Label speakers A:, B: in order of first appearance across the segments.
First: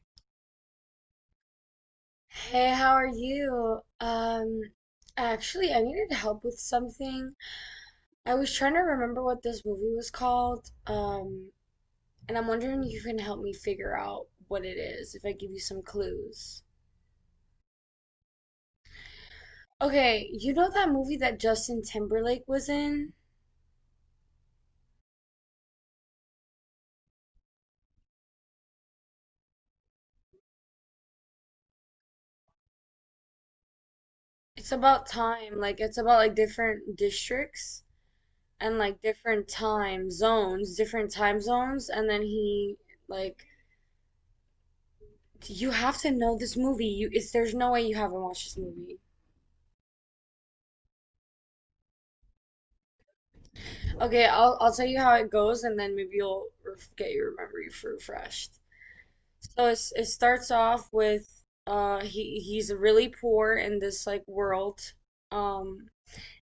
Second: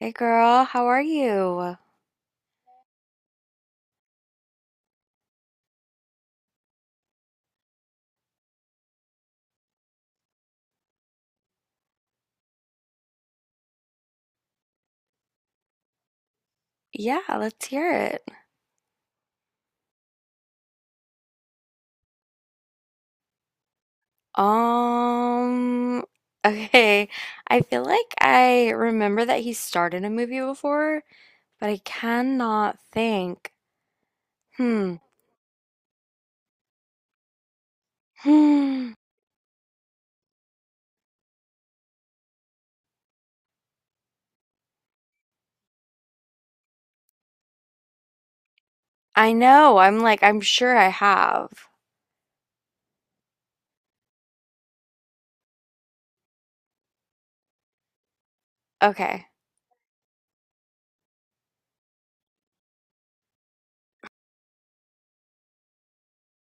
A: Hey girl, how are you?
B: Hey, how are you? Actually, I needed help with something. I was trying to remember what this movie was called. And I'm wondering if you can help me figure out what it is if I give you some clues.
A: Yeah, let's hear it.
B: Okay, you know that movie that Justin Timberlake was in?
A: Um, okay. I feel like I remember that he started a movie before, but I cannot think.
B: It's
A: Hmm.
B: about time. Like, it's about like different districts and
A: Hmm.
B: like different time zones, and then he like you have to know this movie. You it's there's no way you haven't watched this movie.
A: I know. I'm like, I'm sure I have.
B: Okay, I'll tell you how it goes, and then maybe you'll get your memory refreshed.
A: Okay.
B: So it starts off with he's really poor in this like world, um,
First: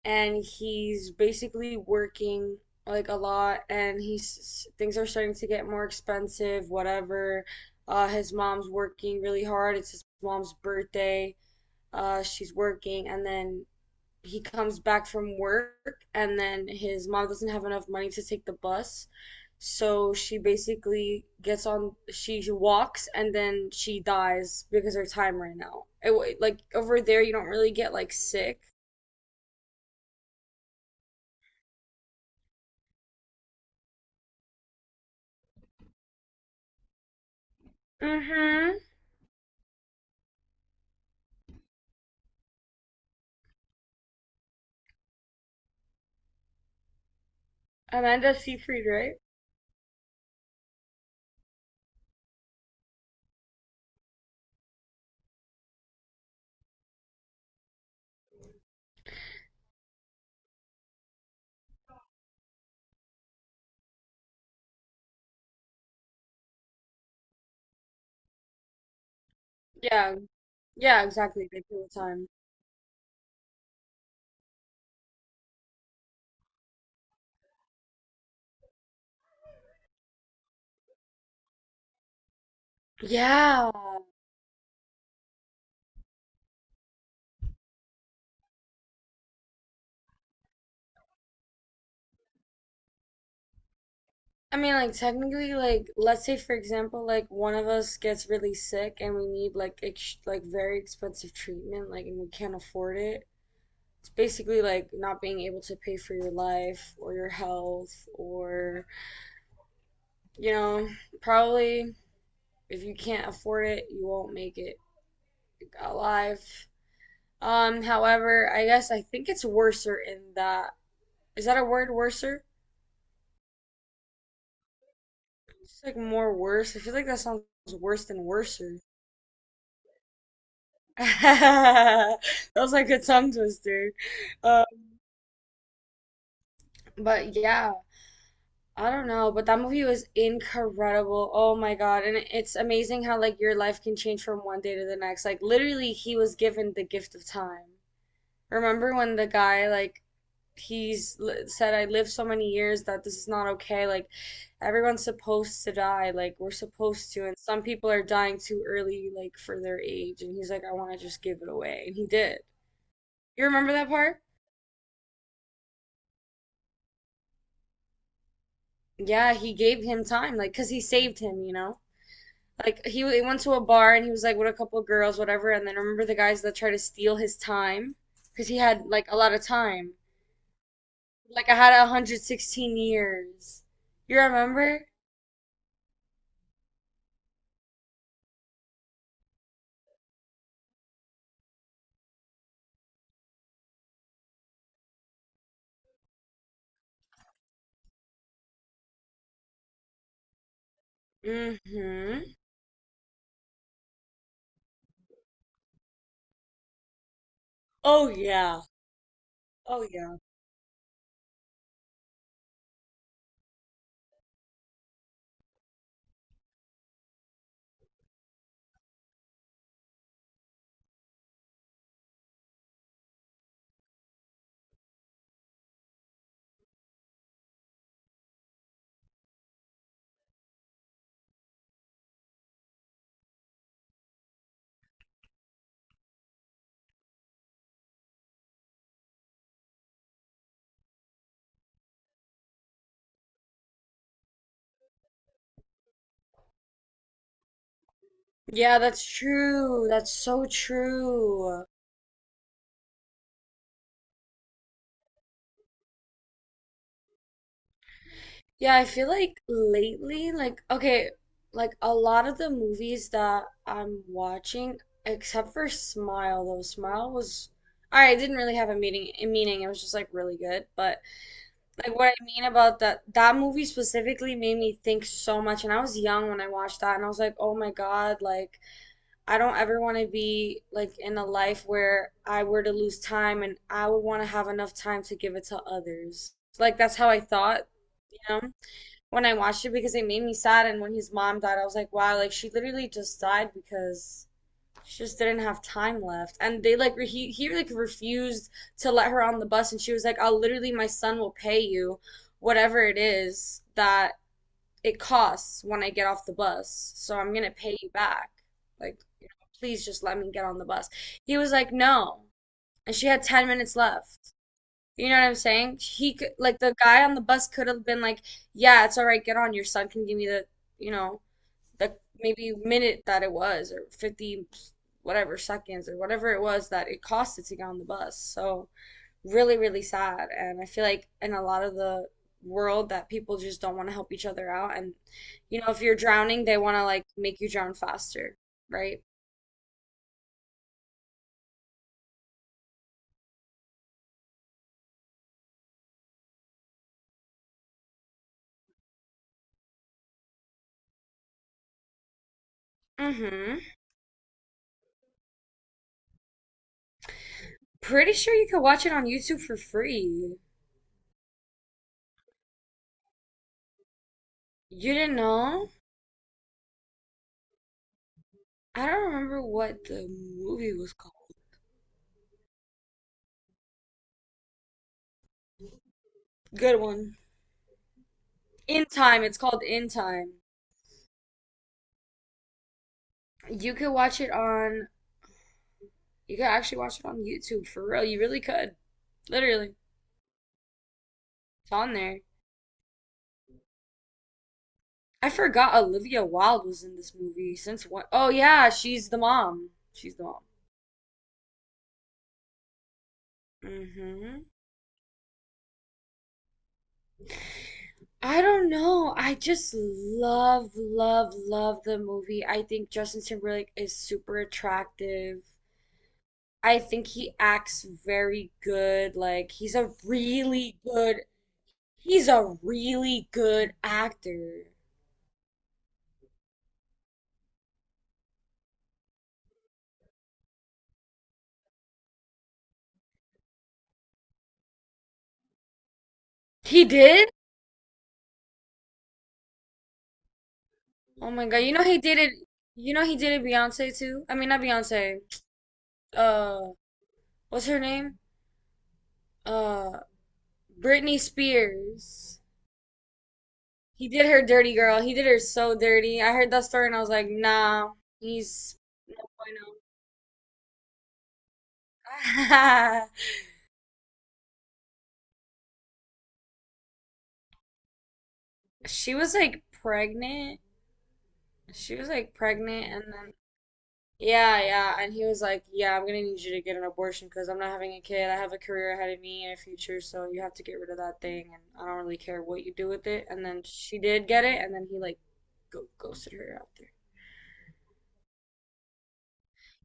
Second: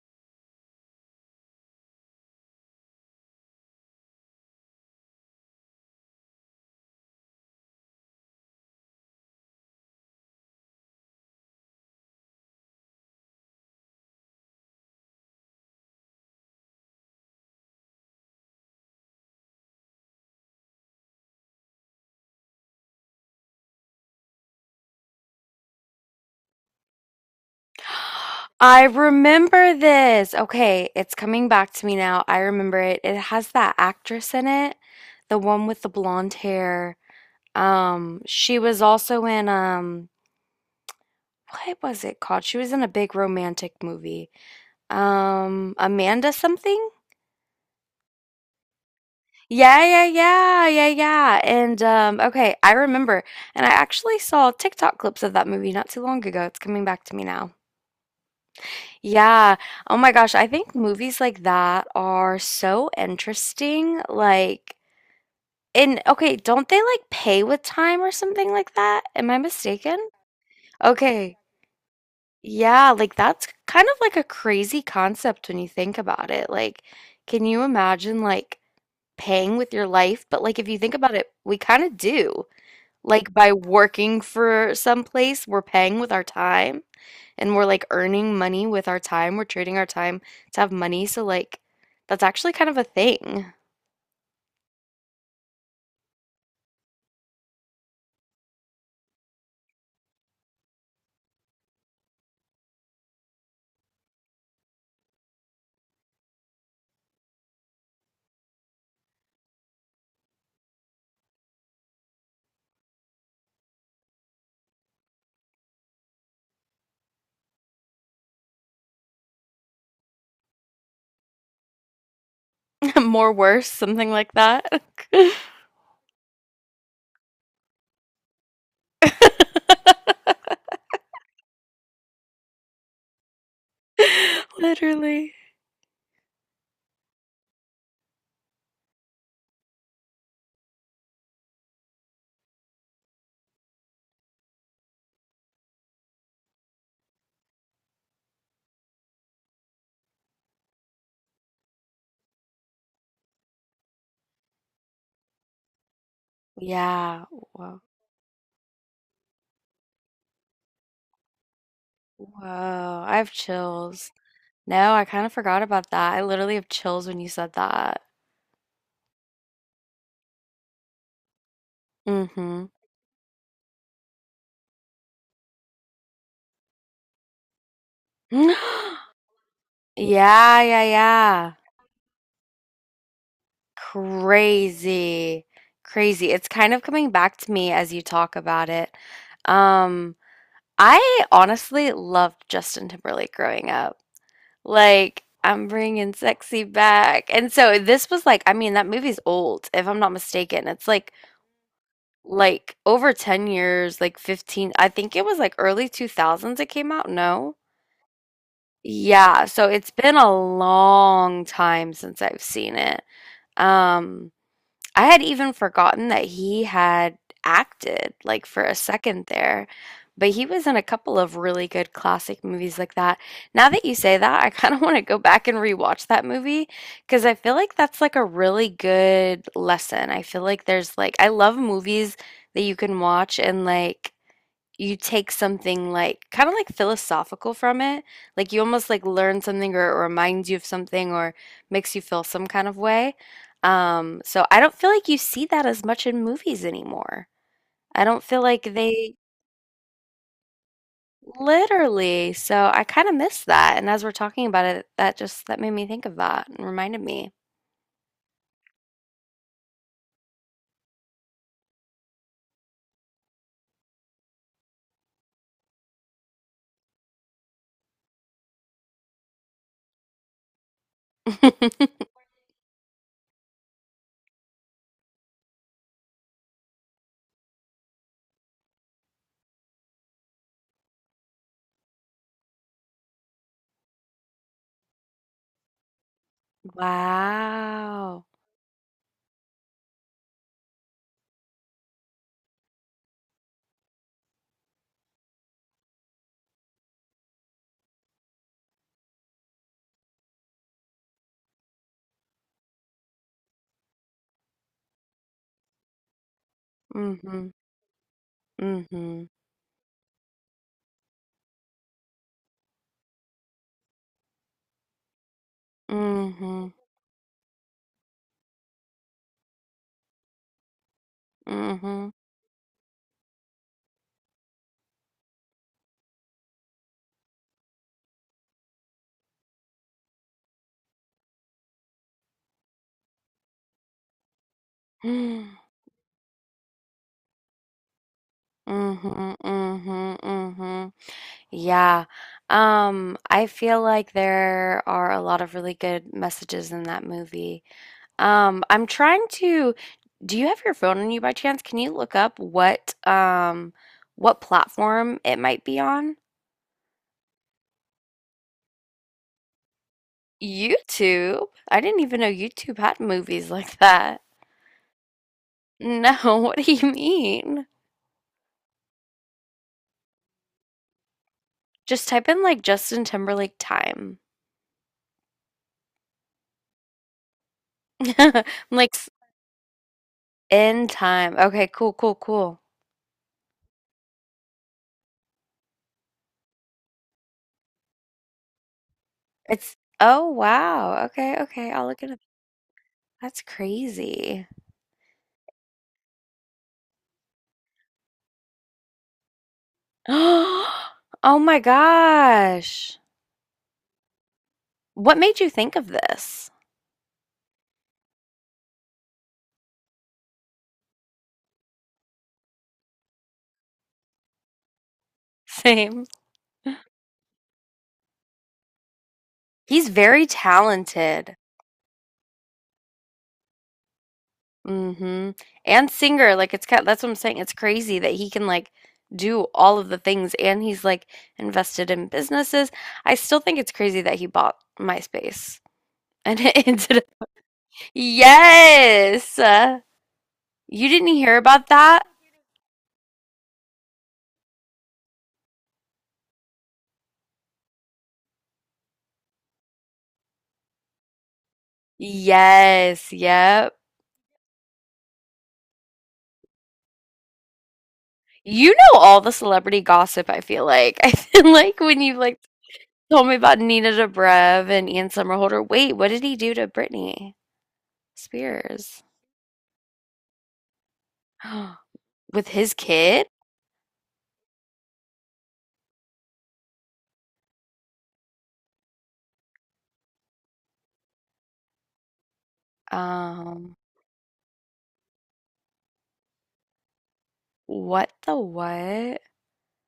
B: and he's basically working like a lot, and he's things are starting to get more expensive, whatever. His mom's working really hard. It's his mom's birthday. She's working, and then he comes back from work and then his mom doesn't have enough money to take the bus. So she basically gets on, she walks and then she dies because her time ran out. It, like over there, you don't really get like sick.
A: I remember this. Okay, it's coming back to me now. I remember it. It has that actress in it, the one with the blonde hair. She
B: Mm-hmm.
A: was also in what was it called? She was in a big romantic movie. Amanda something?
B: Amanda Seyfried, right?
A: Yeah, yeah, yeah, yeah, yeah. And okay, I remember. And I actually saw TikTok clips of that movie not too long ago. It's coming back to me now. Yeah. Oh my gosh, I think movies like that are so interesting. Like, and okay, don't they like pay with time or something like that? Am I mistaken?
B: Yeah, yeah,
A: Okay.
B: exactly. They kill the time.
A: Yeah, like that's kind of like a crazy concept when you think about it. Like, can you imagine like paying with your life? But like if you think about it, we kind of do. Like by
B: Yeah.
A: working for some place, we're paying with our time and we're like earning money with our time. We're trading our time to have money. So like that's actually kind of a thing.
B: I mean, like, technically, like, let's say, for example, like, one of us gets really sick and we need, like, ex like, very expensive treatment, like, and we can't afford it. It's basically like not being able to pay for your life or your health, or, you know, probably if you can't afford it, you won't make it alive. However, I guess I think it's worser in that. Is that a word, worser?
A: More worse, something like that.
B: It's like more worse. I feel like that sounds worse than worser. That was like a tongue twister. Um,
A: Literally.
B: but yeah, I don't know, but that movie was incredible. Oh my God. And it's amazing how like your life can change from one day to the next. Like literally he was given the gift of time. Remember when the guy said I lived so many years that this is not okay. Like everyone's supposed to die. Like we're supposed
A: Yeah.
B: to and some
A: Whoa.
B: people are dying too early like for their age and he's like I want to just give it away. And he did.
A: Whoa. I have
B: You remember that
A: chills.
B: part?
A: No, I kind of forgot about that. I literally have chills when you said that.
B: Yeah, he gave him time like 'cause he saved him, you know?
A: Mm-hmm.
B: Like he went to a bar and he was like with a couple of girls, whatever. And then I remember the guys that tried to steal his time because he had like a lot of time.
A: Yeah, yeah, yeah.
B: Like I had 116 years. You remember?
A: Crazy. Crazy. It's kind of coming back to me as you talk about it. Um, I honestly loved Justin Timberlake growing up. Like, I'm bringing sexy back. And so this was like, I mean, that movie's old, if I'm not mistaken. It's like
B: Mm-hmm.
A: like over 10 years, like 15. I think it was like early 2000s it came out. No.
B: Oh yeah.
A: Yeah, so
B: Oh
A: it's been
B: yeah.
A: a long time since I've seen it. Um, I had even forgotten that he had acted like for a second there, but he was in a couple of really good classic movies like that. Now that you say that, I kind of want to go back and rewatch that movie because I feel like that's like a really good lesson. I feel like there's like I love movies that you can watch and like you take something like kind of like philosophical from it. Like you almost like learn something or reminds you of something or makes you feel some kind of way. So I don't feel like you see that as much in movies anymore. I don't feel like
B: Yeah, that's
A: they
B: true. That's so true.
A: literally, so I kind of miss that. And as we're talking about it, that made me think of that and reminded me.
B: Yeah, I feel like lately, like, okay, like a lot of the movies that I'm watching, except for Smile, though Smile was, all right, it didn't really have a meaning, a meaning. It was just like really good. But like what I mean about that movie specifically made me think so much. And I was young when I watched that, and I was like, oh my God, like I don't ever want to be like in a life where I were to lose time, and I would want to have enough time to give it to others. Like that's how I thought, you
A: Wow.
B: know, when I watched it because it made me sad. And when his mom died, I was like, wow, like she literally just died because she just didn't have time left. And they like he like refused to let her on the bus, and she was like, I'll literally my son will pay you whatever it is that it costs when I get off the bus, so I'm
A: Mm-hmm.
B: gonna pay you back. Like,
A: Mm-hmm.
B: you know, please just let me get on the bus. He was like, no, and she had 10 minutes left. You know what I'm saying? He could, like,
A: Mm-hmm.
B: the guy on the bus could have been like, yeah, it's all right, get on. Your son can give me the, you know, the
A: Mm-hmm.
B: maybe minute that it was, or 50 whatever seconds, or whatever it was that it costed to get on the bus. So, really, really sad. And I feel like in a lot of the world that people just don't want to help each other out. And, you know, if you're drowning, they want to, like, make you drown faster,
A: mm
B: right?
A: Mhm, mm mhm, mm mhm. Yeah. I feel like there are a lot of really good messages in that movie. Um, I'm trying to, do you have your phone on you by chance? Can you look up
B: Mm-hmm.
A: what platform it might be on?
B: Pretty sure you could watch it on YouTube for free.
A: YouTube? I didn't even know YouTube had movies like that.
B: You didn't know?
A: No, what do you mean?
B: I don't remember what the movie was called.
A: Just type in like Justin Timberlake time.
B: Good one.
A: I'm Like
B: In
A: s-
B: Time. It's called In Time.
A: in time. Okay, cool, cool, cool.
B: You could watch it on. You could actually watch it on YouTube for real. You really could.
A: It's
B: Literally,
A: oh wow. Okay, okay.
B: it's
A: I'll
B: on
A: look it up.
B: there.
A: That's crazy.
B: I forgot Olivia Wilde was in this movie. Since what? Oh yeah, she's the mom. She's the mom.
A: Oh my gosh.
B: Hmm.
A: What made you think of this?
B: I don't know. I just love, love, love the movie. I think Justin Timberlake is super attractive.
A: Same.
B: I think he acts very good. Like he's
A: He's
B: a
A: very
B: really good
A: talented.
B: he's a really good actor.
A: Mm-hmm. And singer, like it's kind that's what I'm saying. It's crazy that he can like do all of the things and he's like invested in businesses. I still think it's crazy that he bought MySpace and it
B: He
A: ended up.
B: did?
A: Yes. You didn't
B: Oh
A: hear
B: my God.
A: about
B: You know he
A: that?
B: did it you know he did it Beyonce too? I mean not Beyonce. Uh what's her name? Uh Britney Spears.
A: Yes, yep.
B: He did her dirty girl. He did her so dirty. I heard that story and I was like, nah,
A: You
B: he's
A: know
B: no
A: all the celebrity
B: bueno.
A: gossip, I feel like. I feel like when you like told me about Nina Dobrev and Ian Somerhalder, wait, what did he do to Britney Spears?
B: She was like pregnant. She was like
A: With his
B: pregnant and
A: kid?
B: then yeah, yeah. And he was like, yeah, I'm gonna need you to get an abortion because I'm not having a kid. I have a career ahead of me and a future, so you have to get rid of that thing and I don't really care what you do with it. And then
A: Um,
B: she did get it and then he like go ghosted her out there.
A: what the what?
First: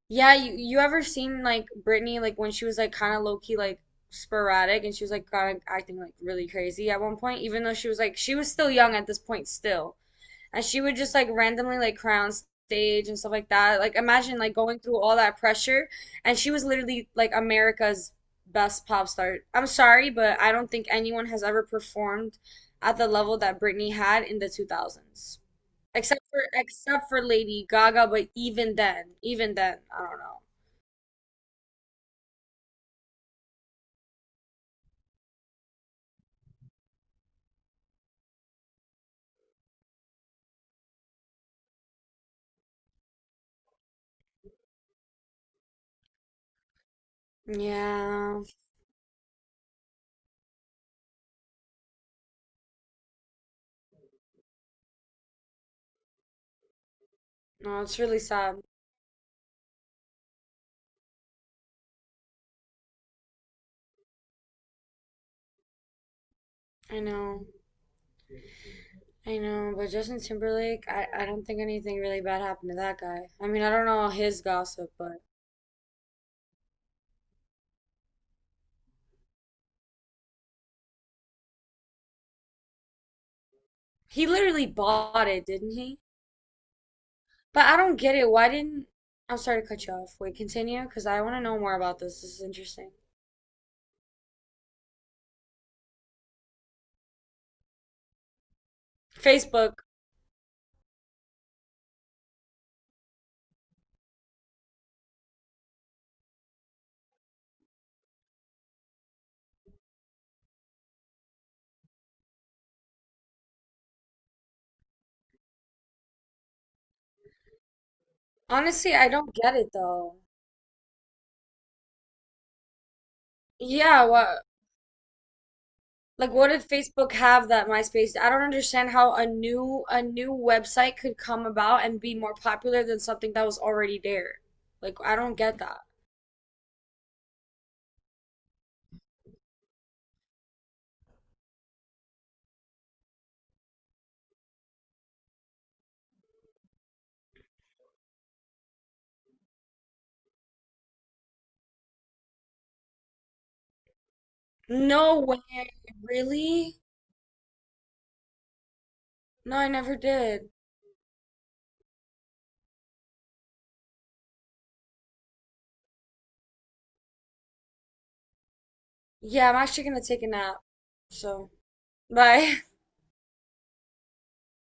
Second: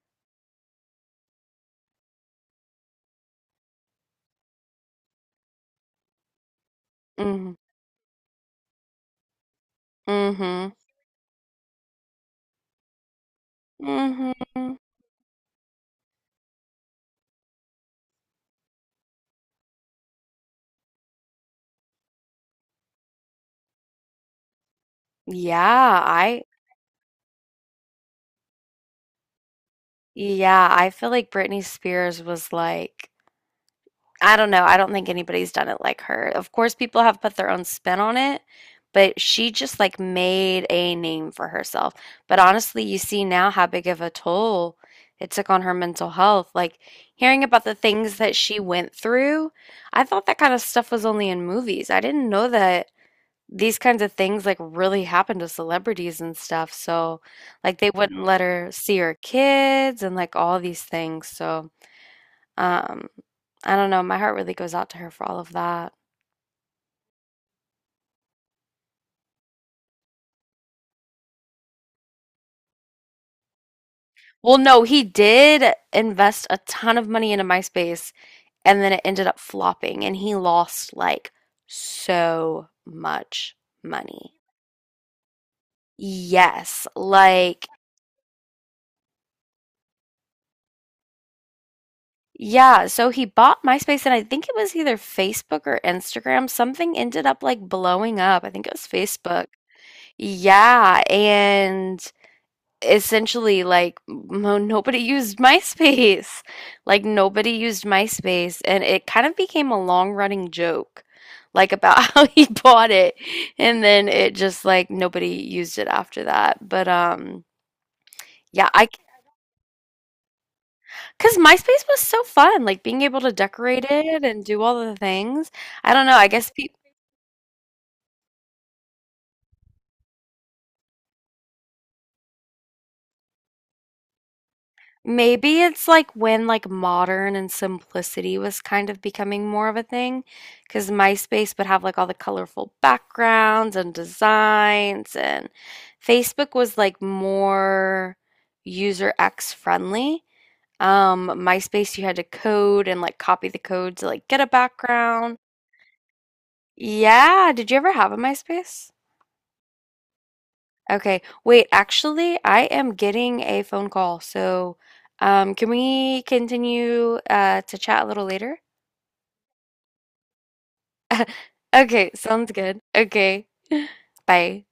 B: Yeah, you ever seen like Britney like when she was like kinda low key like sporadic and she was like kinda acting like really crazy at one point,
A: Mm,
B: even though she was like she was still young at this point still. And
A: mm-hmm.
B: she would just like randomly like cry on stage and stuff like that. Like imagine like
A: Mm-hmm.
B: going through all that pressure, and she was literally like America's best pop star. I'm sorry, but I don't think anyone has ever performed at the level that Britney had in the 2000s.
A: Yeah,
B: Except
A: I
B: for except for Lady Gaga, but even then, I don't know.
A: yeah, I feel like Britney Spears was like I don't know. I don't think anybody's done it like her. Of course, people have put their own spin on it, but she just like made a name for herself. But honestly, you see now how big of a toll it took on her mental health. Like hearing about the things that
B: Yeah,
A: she went through, I thought that kind of stuff was only in movies. I didn't know that these kinds of things like really happened to celebrities and stuff. So, like,
B: no,
A: they
B: it's really
A: wouldn't let
B: sad.
A: her see her kids and like all these things. So, um, I don't know. My heart really goes out to her for all of that.
B: I know, I know, but Justin Timberlake, I don't think anything really bad happened to that guy. I mean, I don't know his
A: Well, no,
B: gossip,
A: he
B: but
A: did invest a ton of money into MySpace and then it ended up flopping and he lost like so much
B: he
A: money.
B: literally bought it, didn't he?
A: Yes,
B: But
A: like,
B: I don't get it. Why didn't, I'm sorry to cut you off. Wait, continue, because I want to know more about this. This is
A: yeah.
B: interesting.
A: So he bought MySpace and I think it was either Facebook or Instagram. Something ended up like blowing up. I think it was Facebook.
B: Facebook.
A: Yeah. And essentially like mo nobody used MySpace. Like nobody used MySpace and it kind of became a long-running joke like about how he bought it and then it just like nobody used it after that. But yeah, I
B: Honestly, I don't get it though.
A: because MySpace was so fun, like being able to decorate
B: Yeah,
A: it and
B: what
A: do all the things. I don't know, I
B: like what
A: guess
B: did
A: people.
B: Facebook have that MySpace? I don't understand how a new website could come about and be more popular than something that was already there. Like I don't get
A: Maybe
B: that.
A: it's like when like modern and simplicity was kind of becoming more of a thing, because MySpace would have like all the colorful backgrounds and designs, and Facebook was like more user X friendly. MySpace, you had to code and like copy the code to like get a
B: No
A: background.
B: way. Really?
A: Yeah, did you ever have a MySpace?
B: No, I never did.
A: Okay. Wait, actually, I am getting a phone call. So, can we continue to chat a little later?
B: Yeah, I'm actually gonna take a nap. So,
A: Okay, sounds
B: bye.
A: good. Okay. Bye.